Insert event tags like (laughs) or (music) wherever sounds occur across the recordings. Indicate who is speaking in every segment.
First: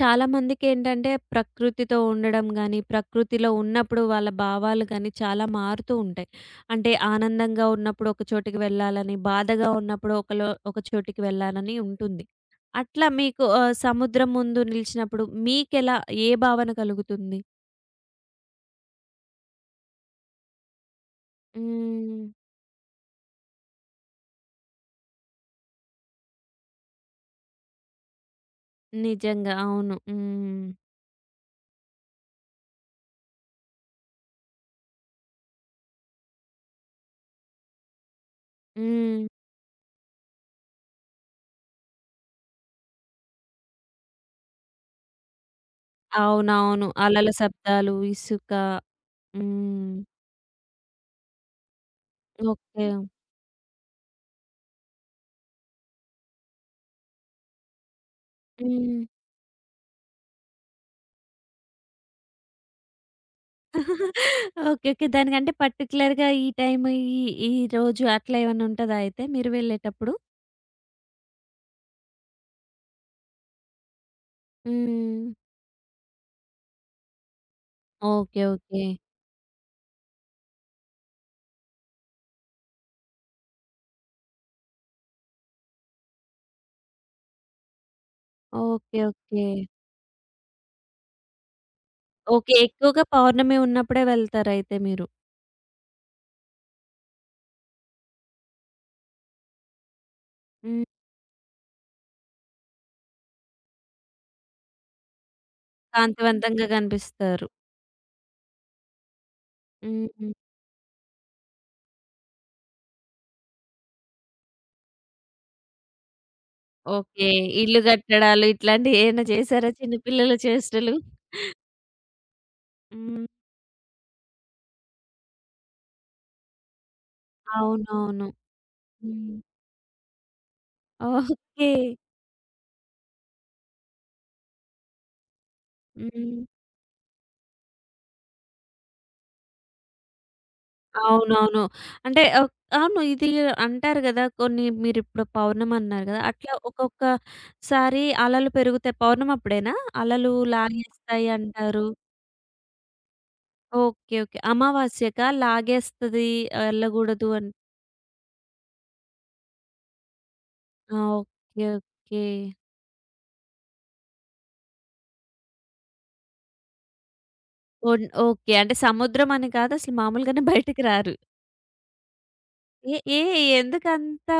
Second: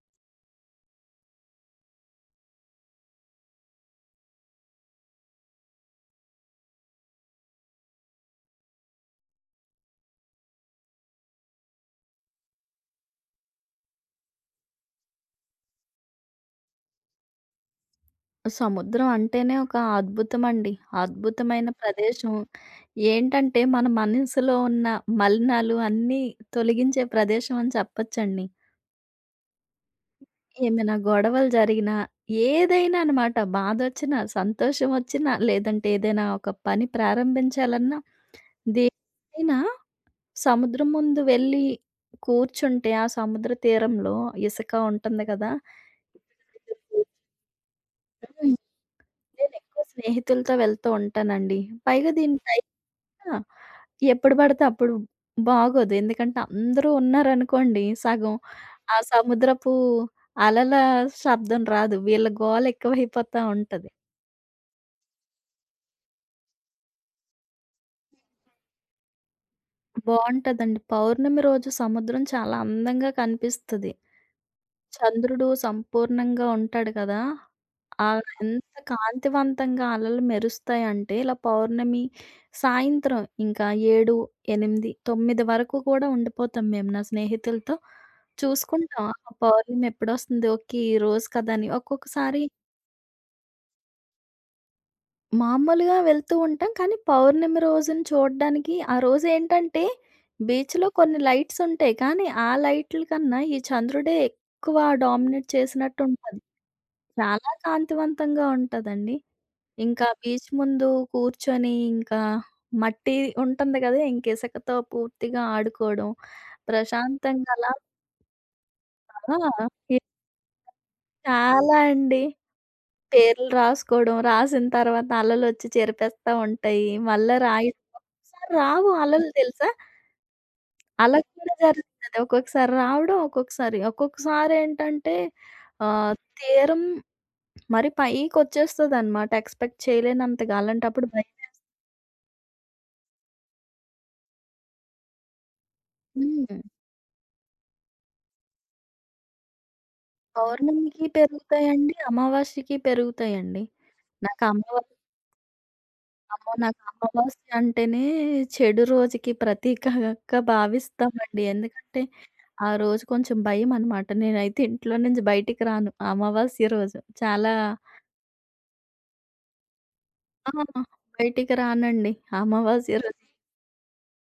Speaker 1: చాలా మందికేంటంటే ప్రకృతితో ఉండడం గానీ, ప్రకృతిలో ఉన్నప్పుడు వాళ్ళ భావాలు గానీ చాలా మారుతూ ఉంటాయి. అంటే ఆనందంగా ఉన్నప్పుడు ఒక చోటికి వెళ్ళాలని, బాధగా ఉన్నప్పుడు ఒకలో ఒక చోటికి వెళ్ళాలని ఉంటుంది. అట్లా మీకు సముద్రం ముందు నిలిచినప్పుడు మీకెలా ఏ భావన కలుగుతుంది?
Speaker 2: సముద్రం అంటేనే ఒక అద్భుతమండి. అద్భుతమైన
Speaker 1: హ్మ్.
Speaker 2: ప్రదేశం. ఏంటంటే మన మనసులో ఉన్న మలినాలు అన్నీ తొలగించే ప్రదేశం అని చెప్పొచ్చండి.
Speaker 1: నిజంగా. అవును. హ్మ్.
Speaker 2: ఏమైనా గొడవలు జరిగినా, ఏదైనా అనమాట బాధొచ్చినా, సంతోషం వచ్చినా, లేదంటే ఏదైనా ఒక పని ప్రారంభించాలన్నా,
Speaker 1: హ్మ్.
Speaker 2: దేన్నైనా సముద్రం ముందు వెళ్ళి కూర్చుంటే ఆ సముద్ర తీరంలో ఇసుక ఉంటుంది కదా!
Speaker 1: అవునవును. అలల శబ్దాలు, ఇసుక.
Speaker 2: హ్మ్. నేనెక్కువ
Speaker 1: హ్మ్.
Speaker 2: స్నేహితులతో వెళ్తూ ఉంటానండి. పైగా దీని టై
Speaker 1: ఓకే.
Speaker 2: ఆ! ఎప్పుడు పడితే అప్పుడు బాగోదు. ఎందుకంటే అందరూ ఉన్నారనుకోండి సగం, ఆ
Speaker 1: హ్మ్.
Speaker 2: సముద్రపు అలల శబ్దం రాదు. వీళ్ళ గోల ఎక్కువైపోతా ఉంటది.
Speaker 1: ఓకే. ఓకే. దానికంటే పర్టిక్యులర్‌గా ఈ టైమ్ ఈ ఈ రోజు అట్లా ఏమన్నా ఉంటదా అయితే మీరు వెళ్ళేటప్పుడు?
Speaker 2: బావుంటదండి. పౌర్ణమి రోజు సముద్రం చాలా అందంగా కనిపిస్తది.
Speaker 1: హ్మ్.
Speaker 2: చంద్రుడు సంపూర్ణంగా ఉంటాడు కదా! అలా
Speaker 1: ఓకే.
Speaker 2: ఎంత
Speaker 1: ఓకే.
Speaker 2: కాంతివంతంగా అలలు మెరుస్తాయంటే, ఇలా పౌర్ణమి సాయంత్రం ఇంకా 7, 8, 9 వరకు కూడా ఉండిపోతాం మేము నా స్నేహితులతో.
Speaker 1: ఓకే.
Speaker 2: చూసుకుంటాం ఆహా!
Speaker 1: ఓకే.
Speaker 2: పౌర్ణమి ఎప్పుడొస్తుంది? ఓకే. ఈ రోజు కదా! అని ఒక్కొక్కసారి
Speaker 1: ఓకే. ఎక్కువగా పౌర్ణమి ఉన్నప్పుడే వెళ్తారయితే మీరు.
Speaker 2: మామూలుగా వెళ్తూ ఉంటాం. కానీ పౌర్ణమి రోజున చూడడానికి ఆ రోజేంటంటే
Speaker 1: హ్మ్.
Speaker 2: బీచ్‌లో కొన్ని లైట్స్ ఉంటాయి. కానీ ఆ లైట్‌ల కన్నా ఈ చంద్రుడే ఎక్కువ డామినేట్ చేసినట్టు ఉంటది.
Speaker 1: కాంతివంతంగా కనిపిస్తారు.
Speaker 2: చాలా కాంతివంతంగా ఉంటదండి. ఇంకా
Speaker 1: హ్మ్.
Speaker 2: బీచ్ ముందు కూర్చొని ఇంకా మట్టి ఉంటుంది కదా! ఇంక ఇసుకతో పూర్తిగా ఆడుకోవడం.
Speaker 1: ఓకే.
Speaker 2: ప్రశాంతంగా అలా
Speaker 1: ఇల్లు కట్టడాలు ఇట్లాంటివి ఏమైనా
Speaker 2: ఆ!
Speaker 1: చేసారా చిన్న
Speaker 2: ఇది
Speaker 1: పిల్లల చేష్టలు?
Speaker 2: చాలా అండి.
Speaker 1: హ్మ్.
Speaker 2: పేర్లు రాసుకోవడం, రాసిన తర్వాత అలలొచ్చి చెరిపేస్తా ఉంటాయి. మళ్ళా రాయి
Speaker 1: అవునవును.
Speaker 2: ఒక్కొక్కసారి రావు అలలు
Speaker 1: హ్మ్.
Speaker 2: తెలుసా? అలా కూడా
Speaker 1: ఓకే.
Speaker 2: జరుగుతది. ఒక్కొక్కసారి రావడం, ఒక్కొక్కసారి ఒక్కొక్కసారి ఏంటంటే ఆహ్,
Speaker 1: హ్మ్.
Speaker 2: తీరం మరి పైకొచ్చేస్తదనమాట. ఎక్స్‌పెక్ట్ చేయలేనంతగా అలాంటప్పుడు భయం.
Speaker 1: అవునవును. అంటే అవును. ఇది అంటారు గదా! కొన్ని మీరిప్పుడు పౌర్ణమన్నారు గదా! అట్లా
Speaker 2: హ్మ్.
Speaker 1: ఒక్కొక్కసారి అలలు పెరుగుతాయి. పౌర్ణమప్పుడేనా? అలలు హ్మ్.
Speaker 2: పౌర్ణమికి
Speaker 1: లాగేస్తాయి అంటారు.
Speaker 2: పెరుగుతాయండి. అమావాస్యకి పెరుగుతాయండి.
Speaker 1: ఓకే. ఓకే.
Speaker 2: నాకు అమ్మవ
Speaker 1: అమావాస్యకా? లాగేస్తది
Speaker 2: అమ్మో! నాకు
Speaker 1: ఎళ్ళగూడదు అని
Speaker 2: అమావాస్య అంటేనే చెడు రోజుకి ప్రతీకగా
Speaker 1: ఆ!
Speaker 2: భావిస్తామండి.
Speaker 1: ఓకే.
Speaker 2: ఎందుకంటే
Speaker 1: ఓకే.
Speaker 2: ఆ రోజు కొంచెం భయమనమాట. నేనైతే ఇంట్లో నుంచి బయటికి రాను అమావాస్య రోజు. చాలా
Speaker 1: ఒన్ ఓకే. అంటే సముద్రం అని కాదు. అసలు మామూలుగానే
Speaker 2: ఆ!
Speaker 1: బయటికి రారు.
Speaker 2: బయటికి రానండి
Speaker 1: ఏ
Speaker 2: అమావాస్య
Speaker 1: ఏ
Speaker 2: రోజు.
Speaker 1: ఎందుకంత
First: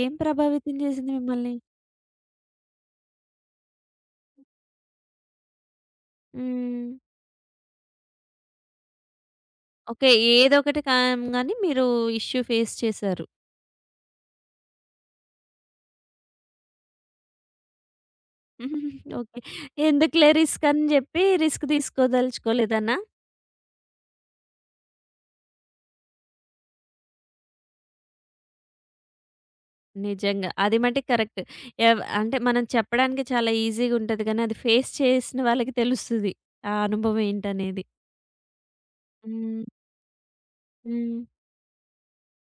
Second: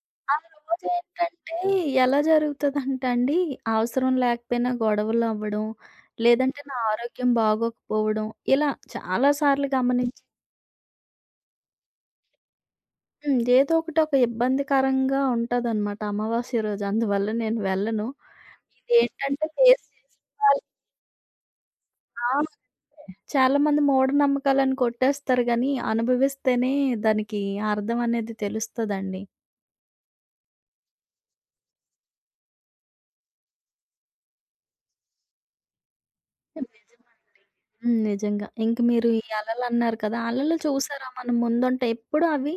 Speaker 1: ఏం
Speaker 2: ఆ
Speaker 1: ప్రభావితం చేసింది మిమ్మల్ని?
Speaker 2: రోజేంటంటే ఎలా జరుగుతదంటే అండి, అవసరం లేకపోయినా గొడవలవ్వడం, లేదంటే నా
Speaker 1: హ్మ్.
Speaker 2: ఆరోగ్యం బాగోకపోవడం ఇలా చాలా సార్లు
Speaker 1: ఓకే.
Speaker 2: గమనించాను.
Speaker 1: ఏదొకటి కాం గానీ మీరు ఇష్యూ ఫేస్ చేశారు.
Speaker 2: హ్మ్. ఏదో ఒకటి ఒక ఇబ్బందికరంగా ఉంటదనమాట అమావాస్య రోజు. అందువల్ల నేను వెళ్ళను.
Speaker 1: (laughs) ఓకే.
Speaker 2: ఇదేంటంటే ఫేస్
Speaker 1: ఎందుకులే
Speaker 2: చేసిన వాళ్ళు
Speaker 1: రిస్క్ అని జెప్పి రిస్క్
Speaker 2: ఆ! అదే.
Speaker 1: తీసుకోదలుచుకోలేదనా?
Speaker 2: చాలామంది మూఢనమ్మకాలని కొట్టేస్తారు గానీ, అనుభవిస్తేనే దానికి అర్థం అనేది తెలుస్తదండి.
Speaker 1: నిజంగా. అది మటికి కరెక్ట్. అంటే మనం చెప్పడానికి చాలా ఈజీగా ఉంటది గానీ, అది ఫేస్ చేసిన వాళ్ళకి తెలుస్తది. ఆ అనుభవం
Speaker 2: నిజమండి.
Speaker 1: ఏంటనేది.
Speaker 2: హ్మ్. నిజంగా. ఇంక మీరు ఈ
Speaker 1: హ్మ్.
Speaker 2: అలలన్నారు కదా! అలలు చూసారా
Speaker 1: హ్మ్.
Speaker 2: మనం ముందుంటే ఎప్పుడు అవి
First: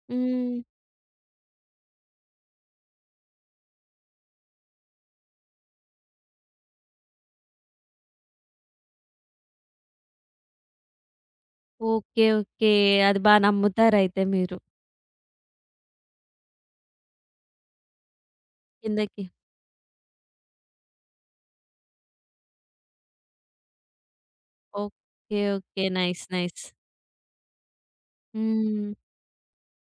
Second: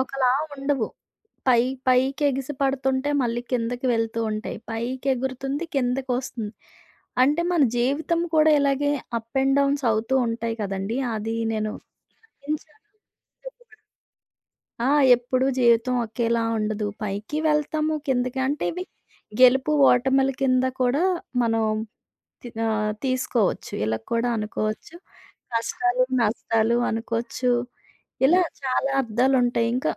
Speaker 2: ఒకలా
Speaker 1: హ్మ్.
Speaker 2: ఉండవు. పై పైకి ఎగిసి పడుతుంటే మళ్ళీ కిందకి వెళ్తూ ఉంటాయి. పైకి ఎగురుతుంది, కిందకొస్తుంది. అంటే మన జీవితం కూడా ఇలాగే అప్ అండ్ డౌన్స్ అవుతూ ఉంటాయి కదండీ! అది నేను
Speaker 1: ఓకే. ఓకే.
Speaker 2: గమనించాను.
Speaker 1: అది బా నమ్ముతారయితే మీరు.
Speaker 2: ఆ! ఎప్పుడూ జీవితం ఒకేలా ఉండదు. పైకి వెళ్తాము, కిందకి అంటే ఇవి
Speaker 1: కిందకి.
Speaker 2: గెలుపు, ఓటముల కింద కూడా మనం తీసుకోవచ్చు. ఇలా కూడా అనుకోవచ్చు.
Speaker 1: ఓకే. ఓకే.
Speaker 2: కష్టాలు,
Speaker 1: నైస్. నైస్.
Speaker 2: నష్టాలు అనుకోవచ్చు. ఇలా చాలా
Speaker 1: హ్మ్.
Speaker 2: అర్థాలుంటాయి. ఇంకా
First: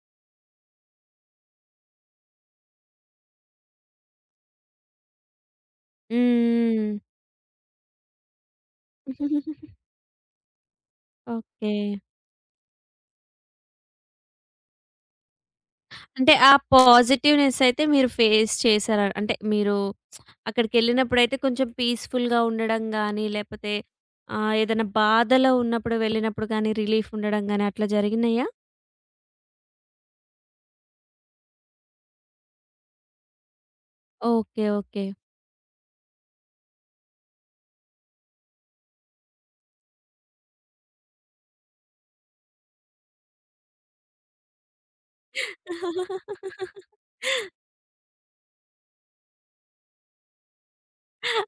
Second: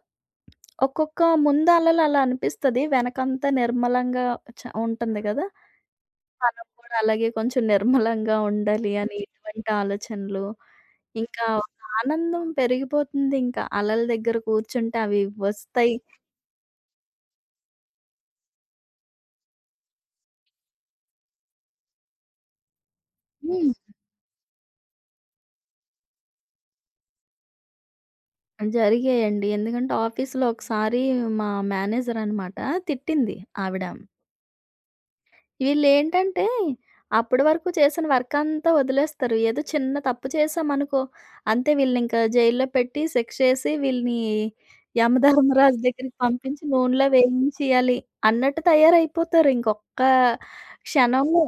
Speaker 2: ఒక్కొక్క ముందలలు అలా అనిపిస్తది. వెనకంతా నిర్మలంగా ఉంటుంది గదా! మనం కూడా
Speaker 1: హ్మ్.
Speaker 2: అలాగే కొంచెం నిర్మలంగా ఉండాలి అని ఇటువంటి
Speaker 1: (laughs)
Speaker 2: ఆలోచనలు. ఇంకా ఒక
Speaker 1: ఓకే.
Speaker 2: ఆనందం పెరిగిపోతుంది ఇంకా. అలల దగ్గర కూర్చుంటే అవి వస్తాయి.
Speaker 1: అంటే ఆ పాజిటివ్‌నెస్ అయితే మీరు ఫేస్ చేసార అంటే మీరు అక్కడికెళ్ళినప్పుడైతే కొంచెం పీస్‌ఫుల్‌గా ఉండడం గానీ,
Speaker 2: హ్మ్.
Speaker 1: లేపోతే ఏదైనా బాధలో ఉన్నప్పుడు వెళ్ళినప్పుడు గానీ, రిలీఫ్ ఉండడం గానీ అట్లా జరిగినాయా?
Speaker 2: జరిగాయండి. ఎందుకంటే ఆఫీస్‌లో ఒకసారి మా మేనేజర్ అనమాట తిట్టింది ఆవిడ.
Speaker 1: ఓకే. ఓకే.
Speaker 2: వీళ్ళేంటంటే, అప్పడి వరకు చేసిన వర్కంతా వదిలేస్తారు. ఏదో చిన్న తప్పు చేశామనుకో, అంతే వీళ్ళనింక జైల్లో పెట్టి, శిక్ష ఏసి, వీళ్ళని యమధర్మరాజు దగ్గరికి పంపించి, నూనెలో వేయించేయాలి అన్నట్టు తయారైపోతారు. ఇంకొక్క క్షణంలో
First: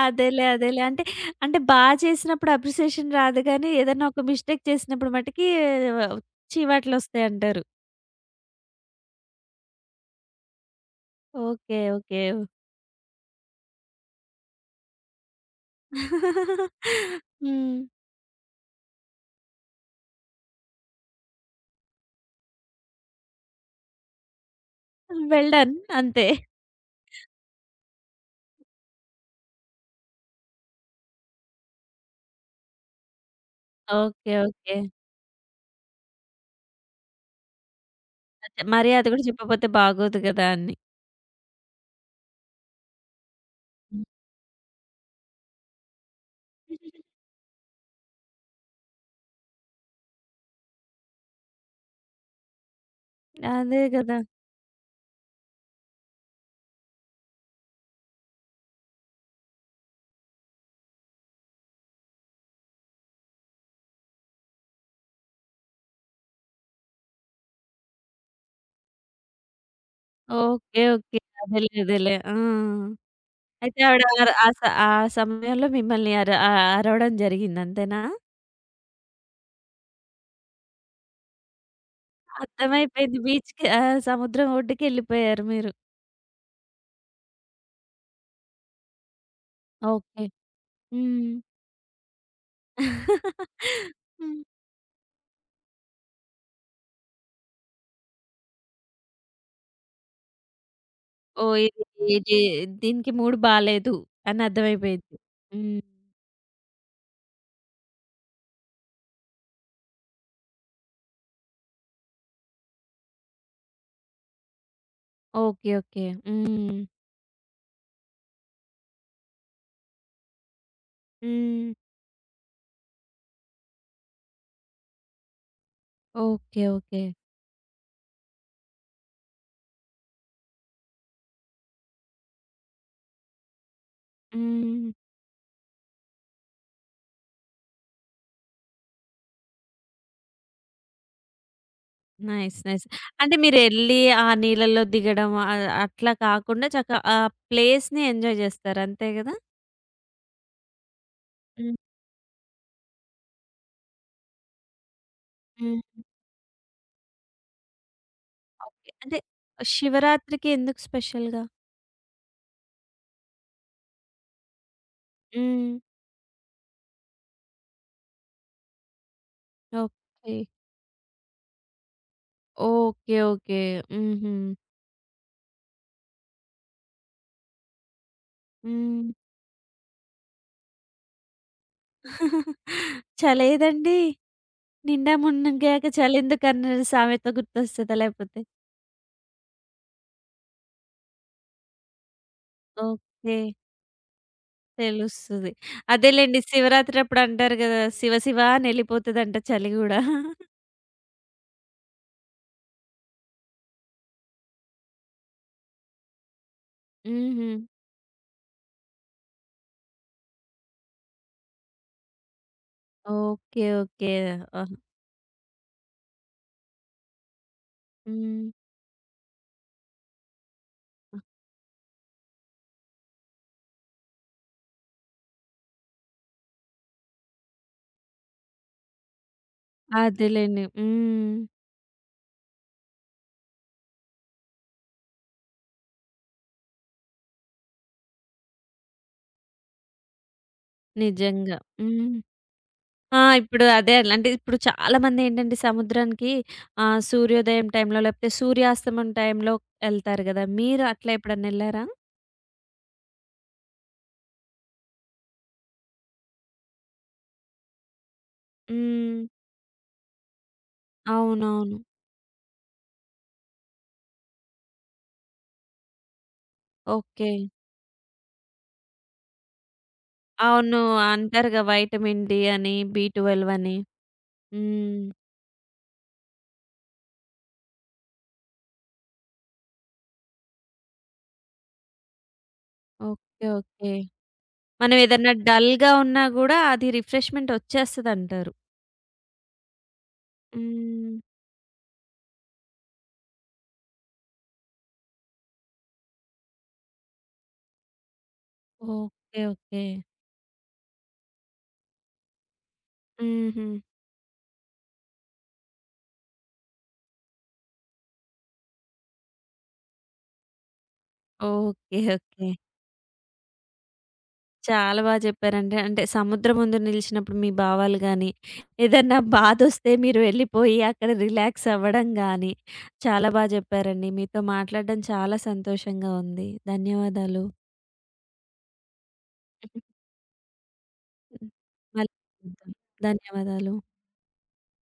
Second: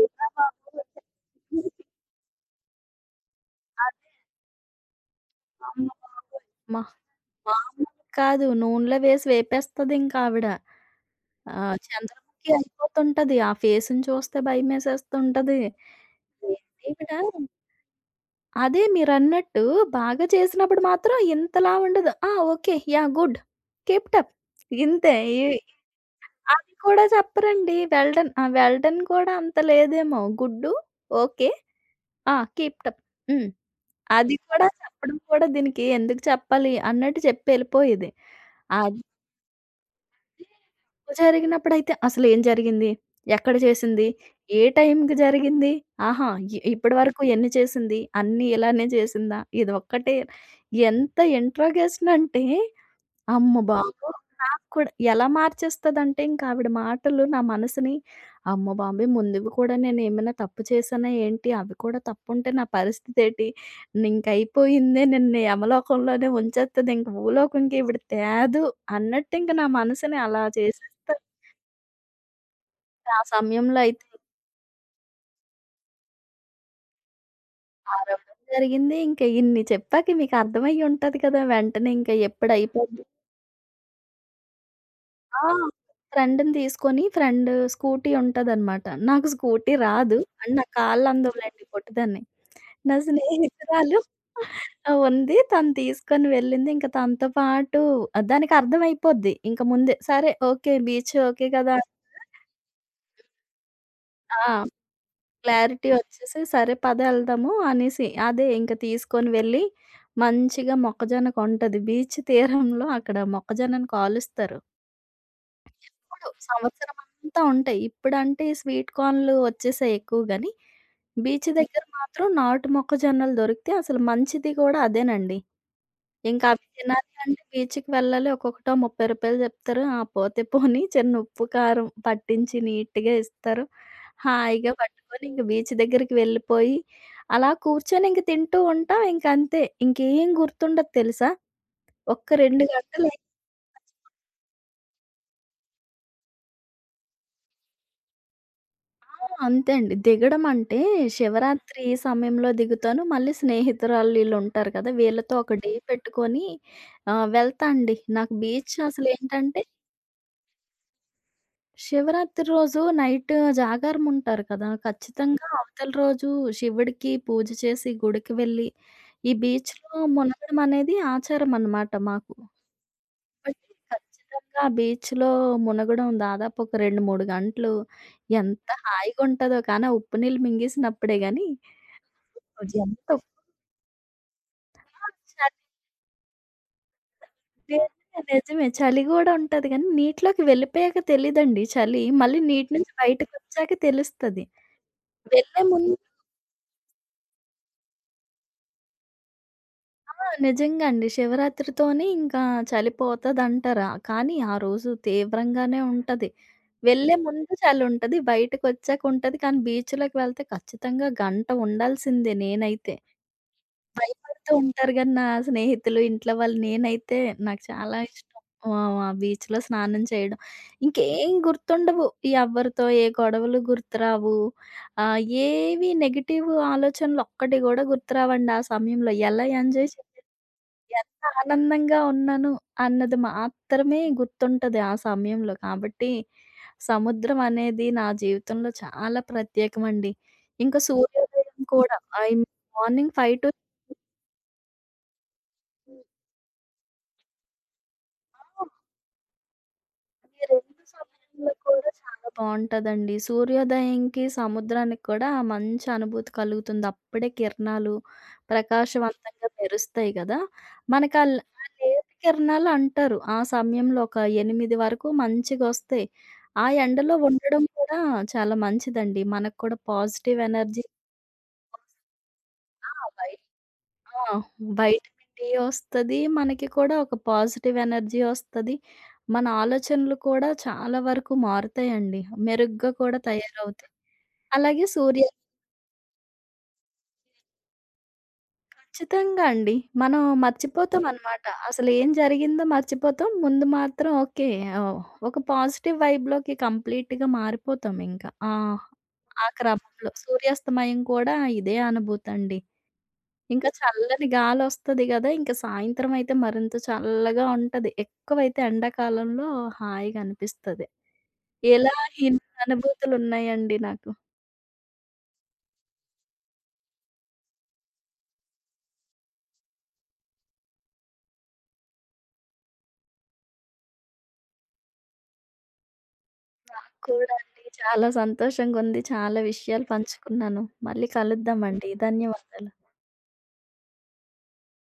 Speaker 2: ఏట్రా
Speaker 1: అదేలే. అదేలే.
Speaker 2: బాబు!
Speaker 1: అంటే, అంటే బా చేసినప్పుడు అప్రిసియేషన్ రాదు గానీ, ఏదన్నా
Speaker 2: అది
Speaker 1: ఒక మిస్టేక్ చేసినప్పుడు మటికి
Speaker 2: అమ్మ బాబోయ్! మా
Speaker 1: చీవాట్లొస్తాయంటారు.
Speaker 2: మామూలు కాదు. నూనెలో వేసి వేపేస్తదింక ఆవిడ. ఆ!
Speaker 1: ఓకే. ఓకే.
Speaker 2: చంద్రముఖి అయిపోతుంటది. ఆ ఫేసుని చూస్తే భయమేసేస్తుంటది. ఏంటీవిడ
Speaker 1: హ్మ్.
Speaker 2: అదే మీరన్నట్టు బాగా చేసినప్పుడు మాత్రం ఇంతలా ఉండదు. ఆ! Okay. Yeah! Good. Keep it up. ఇంతే.
Speaker 1: Well done. అంతే.
Speaker 2: అది కూడా చెప్పరండి. Well done. ఆ! వెల్ డన్ కూడా అంత లేదేమో. Good, okay. ఆ! Keep it up. హ్మ్.
Speaker 1: ఓకే.
Speaker 2: అది కూడా
Speaker 1: ఓకే.
Speaker 2: చెప్పడం కూడా దీనికి ఎందుకు చెప్పాలి అన్నట్టు చెప్పెళ్ళిపోయేది.
Speaker 1: అదే. మరి
Speaker 2: అది
Speaker 1: అది గూడా చెప్పపోతే బాగోదు గదా! అని.
Speaker 2: తప్పు జరిగినప్పుడైతే అసలేం జరిగింది? ఎక్కడ చేసింది? ఏ టైంకి జరిగింది? ఆహా! ఇప్పటివరకు ఎన్ని చేసింది? అన్నీ ఇలానే చేసిందా? ఇదొక్కటే ఎంత ఇంట్రోగేషన్ అంటే అమ్మ నాకు
Speaker 1: అదే గదా!
Speaker 2: బాబోయ్! నాకు కూడా ఎలా మార్చేస్తదంటే ఇంకావిడ మాటలు నా మనసుని, అమ్మ బాబోయ్! ముందువి కూడా నేనేమైనా తప్పు చేశానా ఏంటి? అవి కూడా తప్పుంటే నా పరిస్థితేటి? ఇంకయిపోయిందే నిన్ను యమలోకంలోనే ఉంచేత్తది. ఇంక భూలోకంకి ఈవిడ తేదు అన్నట్టు ఇంక నా మనసుని అలా
Speaker 1: ఓకే.
Speaker 2: చేసేస్తది.
Speaker 1: ఓకే. అదేలే. అదేలే. ఆ!
Speaker 2: ఆ సమయంలో
Speaker 1: అయితే ఆవిడ
Speaker 2: అయితే
Speaker 1: ఆర ఆ స ఆ సమయంలో మిమ్మల్ని అర ఆ అరవడం జరిగింది అంతేనా?
Speaker 2: పారవ్వడం జరిగింది. ఇంక ఇన్ని చెప్పాక మీకర్థమయ్యుంటది కదా! వెంటనే ఇంక ఎప్పుడయిపోద్ది
Speaker 1: అర్థమైపోయింది. బీచ్‌కి ఆ! సముద్రం ఒడ్డుకెళ్ళిపోయారు
Speaker 2: ఆ!
Speaker 1: మీరు.
Speaker 2: ఫ్రెండ్‌ని తీసుకొని ఫ్రెండ్ స్కూటీ ఉంటదనమాట. నాకు స్కూటీ రాదు.
Speaker 1: ఓకే.
Speaker 2: అండ్ నా కాళ్ళు
Speaker 1: హ్మ్.
Speaker 2: అందవులేండి పొట్టిదాన్ని. నా స్నేహితురాలు
Speaker 1: హ్మ్.
Speaker 2: ఆ! ఉంది. తను తీసుకొని వెళ్ళింది. ఇంక తనతో పాటు దానికి అర్థమైపోద్ది. ఇంక ముందే సరే ఓకే. బీచ్ ఓకే
Speaker 1: ఓహ్!
Speaker 2: కదా!
Speaker 1: ఇది ఇది దీనికి మూడ్ బాలేదు అని
Speaker 2: ఆ!
Speaker 1: అర్థమైపోయింది. హ్మ్.
Speaker 2: క్లారిటీ వచ్చేసి సరే పద ఎళ్దాము అనేసి అదే ఇంక తీసుకొని వెళ్ళి మంచిగా మొక్కజొన్న కొంటది. బీచ్ తీరంలో అక్కడ మొక్కజొన్నను కాలుస్తారు.
Speaker 1: ఓకే. ఓకే.
Speaker 2: ఎప్పుడు
Speaker 1: హ్మ్.
Speaker 2: సంవత్సరమంతా ఉంటాయి. ఇప్పుడంటే ఈ స్వీట్ కార్న్‌లు వచ్చేసాయి ఎక్కువ గాని, బీచ్
Speaker 1: హ్మ్.
Speaker 2: దగ్గర మాత్రం నాటు మొక్కజొన్నలు దొరికితే అసలు మంచిది గూడా అదేనండి. ఇంకా
Speaker 1: ఓకే.
Speaker 2: అవి
Speaker 1: ఓకే.
Speaker 2: తినాలి అంటే బీచ్‌కి వెళ్ళాలి. ఒక్కొక్కటో రూ. 30 చెప్తారు. ఆ! పోతే పోనీ చిన్న ఉప్పు, కారం పట్టించి నీట్‌గా ఇస్తారు. హాయిగా
Speaker 1: హ్మ్.
Speaker 2: పట్టుకొని ఇంక బీచ్ దగ్గరికి వెళ్ళిపోయి, అలా కూర్చొని ఇంక తింటూ ఉంటాం. ఇంకంతే. ఇంకేం గుర్తుండదు తెలుసా? ఒక్క
Speaker 1: నైస్.
Speaker 2: 2
Speaker 1: నైస్.
Speaker 2: గంటలు
Speaker 1: అంటే మీరెళ్లి ఆ నీళ్ళలో దిగడం అట్లా కాకుండా చక్కగా ఆ ప్లేస్‌ని ఎంజాయ్ జేస్తారు. అంతే
Speaker 2: ఆ!
Speaker 1: గదా!
Speaker 2: అంతే అండి. దిగడం అంటే
Speaker 1: హ్మ్.
Speaker 2: శివరాత్రి సమయంలో దిగుతాను. మళ్ళీ స్నేహితురాళ్ళు ఈళ్ళుంటారు కదా! వీళ్ళతో ఒక డే
Speaker 1: హ్మ్.
Speaker 2: పెట్టుకొని వెళ్తా అండి. నాకు బీచ్
Speaker 1: ఓకే. అంటే
Speaker 2: అసలేంటంటే
Speaker 1: శివరాత్రికి ఎందుకు స్పెషల్‌గా?
Speaker 2: శివరాత్రి రోజు నైట్ జాగారం ఉంటారు కదా! ఖచ్చితంగా
Speaker 1: హ్మ్.
Speaker 2: అవతల రోజు శివుడికి పూజ చేసి గుడికి వెళ్ళి ఈ బీచ్‌లో
Speaker 1: ఓకే.
Speaker 2: మునగడం అనేది ఆచారం అనమాట మాకు.
Speaker 1: ఓకే. ఓకే.
Speaker 2: కాబట్టి
Speaker 1: హుహు.
Speaker 2: ఖచ్చితంగా బీచ్‌లో మునగడం దాదాపు ఒక 2, 3 గంటలు ఎంత
Speaker 1: హ్మ్.
Speaker 2: హాయిగుంటదో కానీ ఆ ఉప్పు నీళ్ళు మింగేసినప్పుడే గాని
Speaker 1: (laughs)
Speaker 2: ఎంత
Speaker 1: చలేదండి. నిండా
Speaker 2: చలి
Speaker 1: మునిగాక చలెందుకన్న సామెత
Speaker 2: వేరు,
Speaker 1: గుర్తొస్తదా లేపోతే?
Speaker 2: నిజమే. చలి గూడా ఉంటది గానీ, నీటిలోకి వెళ్ళిపోయాక తెలీదండి చలి. మళ్ళీ నీటి నుంచి
Speaker 1: ఓకే.
Speaker 2: బయటకొచ్చాక తెలుస్తది.
Speaker 1: తెలుస్తది.
Speaker 2: వెళ్ళే ముందు
Speaker 1: అదేలెండి శివరాత్రప్పుడు అంటారు గదా! శివ శివ అనెళ్ళిపోతదంట చలి గూడా.
Speaker 2: ఆ! నిజంగా అండి. శివరాత్రితోనే ఇంకా చలి పోతదంటారా. కానీ, ఆ రోజు తీవ్రంగానే ఉంటది. వెళ్ళే
Speaker 1: హుహు.
Speaker 2: ముందు చలుంటది. బయటకొచ్చాక ఉంటది. కానీ, బీచ్‌లోకి వెళ్తే ఖచ్చితంగా గంట ఉండాల్సిందే నేనైతే.
Speaker 1: ఓకే. ఓకే.
Speaker 2: భయపడుతూ
Speaker 1: ఆహా!
Speaker 2: ఉంటారు గానీ, నా స్నేహితులు, ఇంట్లో వాళ్ళు నేనైతే నాకు చాలా ఇష్టం.
Speaker 1: హ్మ్.
Speaker 2: ఆ! ఆ బీచ్‌లో స్నానం చేయడం. ఇంకేం గుర్తుండవు. ఎవ్వరితో ఏ గొడవలు గుర్తురావు. ఆహ్, ఏవి నెగెటివ్ ఆలోచనలు ఒక్కటి గూడా గుర్తురావండి ఆ సమయంలో. ఎలా ఎంజాయ్ చేశాను,
Speaker 1: అదేలెండి.
Speaker 2: ఎంత
Speaker 1: హ్మ్.
Speaker 2: ఆనందంగా ఉన్నాను అన్నది మాత్రమే గుర్తుంటది ఆ సమయంలో. కాబట్టి సముద్రం అనేది నా జీవితంలో చాలా ప్రత్యేకమండి. ఇంకా సూర్యోదయం
Speaker 1: నిజంగా.
Speaker 2: కూడా
Speaker 1: హ్మ్.
Speaker 2: ఐ మార్నింగ్
Speaker 1: ఆ!
Speaker 2: 5-6
Speaker 1: ఇప్పుడు అదే అంటే ఇప్పుడు చాలామందేంటంటే సముద్రానికి సూర్యోదయం టైంలో లేకపోతే సూర్యాస్తమం టైంలో ఎళ్తారు గదా!
Speaker 2: ఈ 2
Speaker 1: మీరు అట్లా
Speaker 2: సమయంలో
Speaker 1: ఎప్పుడన్నెళ్లారా?
Speaker 2: కూడా చాలా బావుంటదండి. సూర్యోదయంకి, సముద్రానికి కూడా ఆ మంచి అనుభూతి కలుగుతుంది. అప్పుడే కిరణాలు
Speaker 1: హ్మ్.
Speaker 2: ప్రకాశవంతంగా మెరుస్తాయి గదా! మనకు ఆ ల్ ఆ
Speaker 1: అవునవును.
Speaker 2: లేత కిరణాలు అంటారు. ఆ సమయంలో ఒక 8 వరకు మంచిగొస్తాయి. ఆ ఎండలో
Speaker 1: ఓకే.
Speaker 2: ఉండడం కూడా చాలా మంచిదండి. మనకు కూడా పాజిటివ్
Speaker 1: అవును.
Speaker 2: ఎనర్జీ
Speaker 1: అంటారుగా వైటమిన్ డి అని,
Speaker 2: ఆ!
Speaker 1: బి
Speaker 2: బయట
Speaker 1: 12 అని.
Speaker 2: ఆ!
Speaker 1: హ్మ్.
Speaker 2: వైటమిన్ డి ఒస్తది. మనకి కూడా ఒక పాజిటివ్ ఎనర్జీ ఒస్తది. మన ఆలోచనలు కూడా చాలా వరకు మారుతాయండి. మెరుగ్గా కూడా
Speaker 1: ఓకే. ఓకే.
Speaker 2: తయారవుతాయి. అలాగే
Speaker 1: మనం
Speaker 2: సూర్య
Speaker 1: ఏదన్నా డల్‌గా ఉన్నా గూడా అది రిఫ్రెష్‌మెంట్ ఒచ్చేస్తదంటారు.
Speaker 2: ఖచ్చితంగా అండి. మనం
Speaker 1: హ్మ్.
Speaker 2: మర్చిపోతామనమాట. అసలు ఏం జరిగిందో మర్చిపోతాం. ముందు మాత్రం ఓకే. ఆహ్, ఒక పాజిటివ్ వైబ్‌లోకి కంప్లీట్‌గా మారిపోతాం ఇంకా. ఆ!
Speaker 1: ఓకే.
Speaker 2: ఆ
Speaker 1: ఓకే.
Speaker 2: క్రమంలో సూర్యాస్తమయం కూడా ఇదే అనుభూతండి.
Speaker 1: హుహు.
Speaker 2: ఇంకా చల్లని గాలొస్తది గదా! ఇంక సాయంత్రం అయితే మరింత చల్లగా ఉంటది. ఎక్కువైతే ఎండాకాలంలో హాయిగా అనిపిస్తది. ఇలా
Speaker 1: ఓకే.
Speaker 2: ఇన్ని
Speaker 1: ఓకే.
Speaker 2: అనుభూతులున్నాయండి నాకు.
Speaker 1: చాలా బా చెప్పారండి. అంటే సముద్రం ముందు నిలిచినప్పుడు మీ భావాలు గాని, ఏదన్నా బాధొస్తే మీరు వెళ్ళిపోయి అక్కడ రిలాక్స్ అవ్వడం గాని, చాలా బా చెప్పారండి. మీతో మాట్లాడడం చాలా సంతోషంగా ఉంది.
Speaker 2: కూడా
Speaker 1: ధన్యవాదాలు.
Speaker 2: అండి. చాలా సంతోషంగుంది. చాలా విషయాలు
Speaker 1: (laughs)
Speaker 2: పంచుకున్నాను. మళ్ళీ
Speaker 1: హ్మ్.
Speaker 2: కలుద్దామండి.
Speaker 1: మళ్ళీ కలుద్దాం.
Speaker 2: ధన్యవాదాలు.
Speaker 1: ధన్యవాదాలు.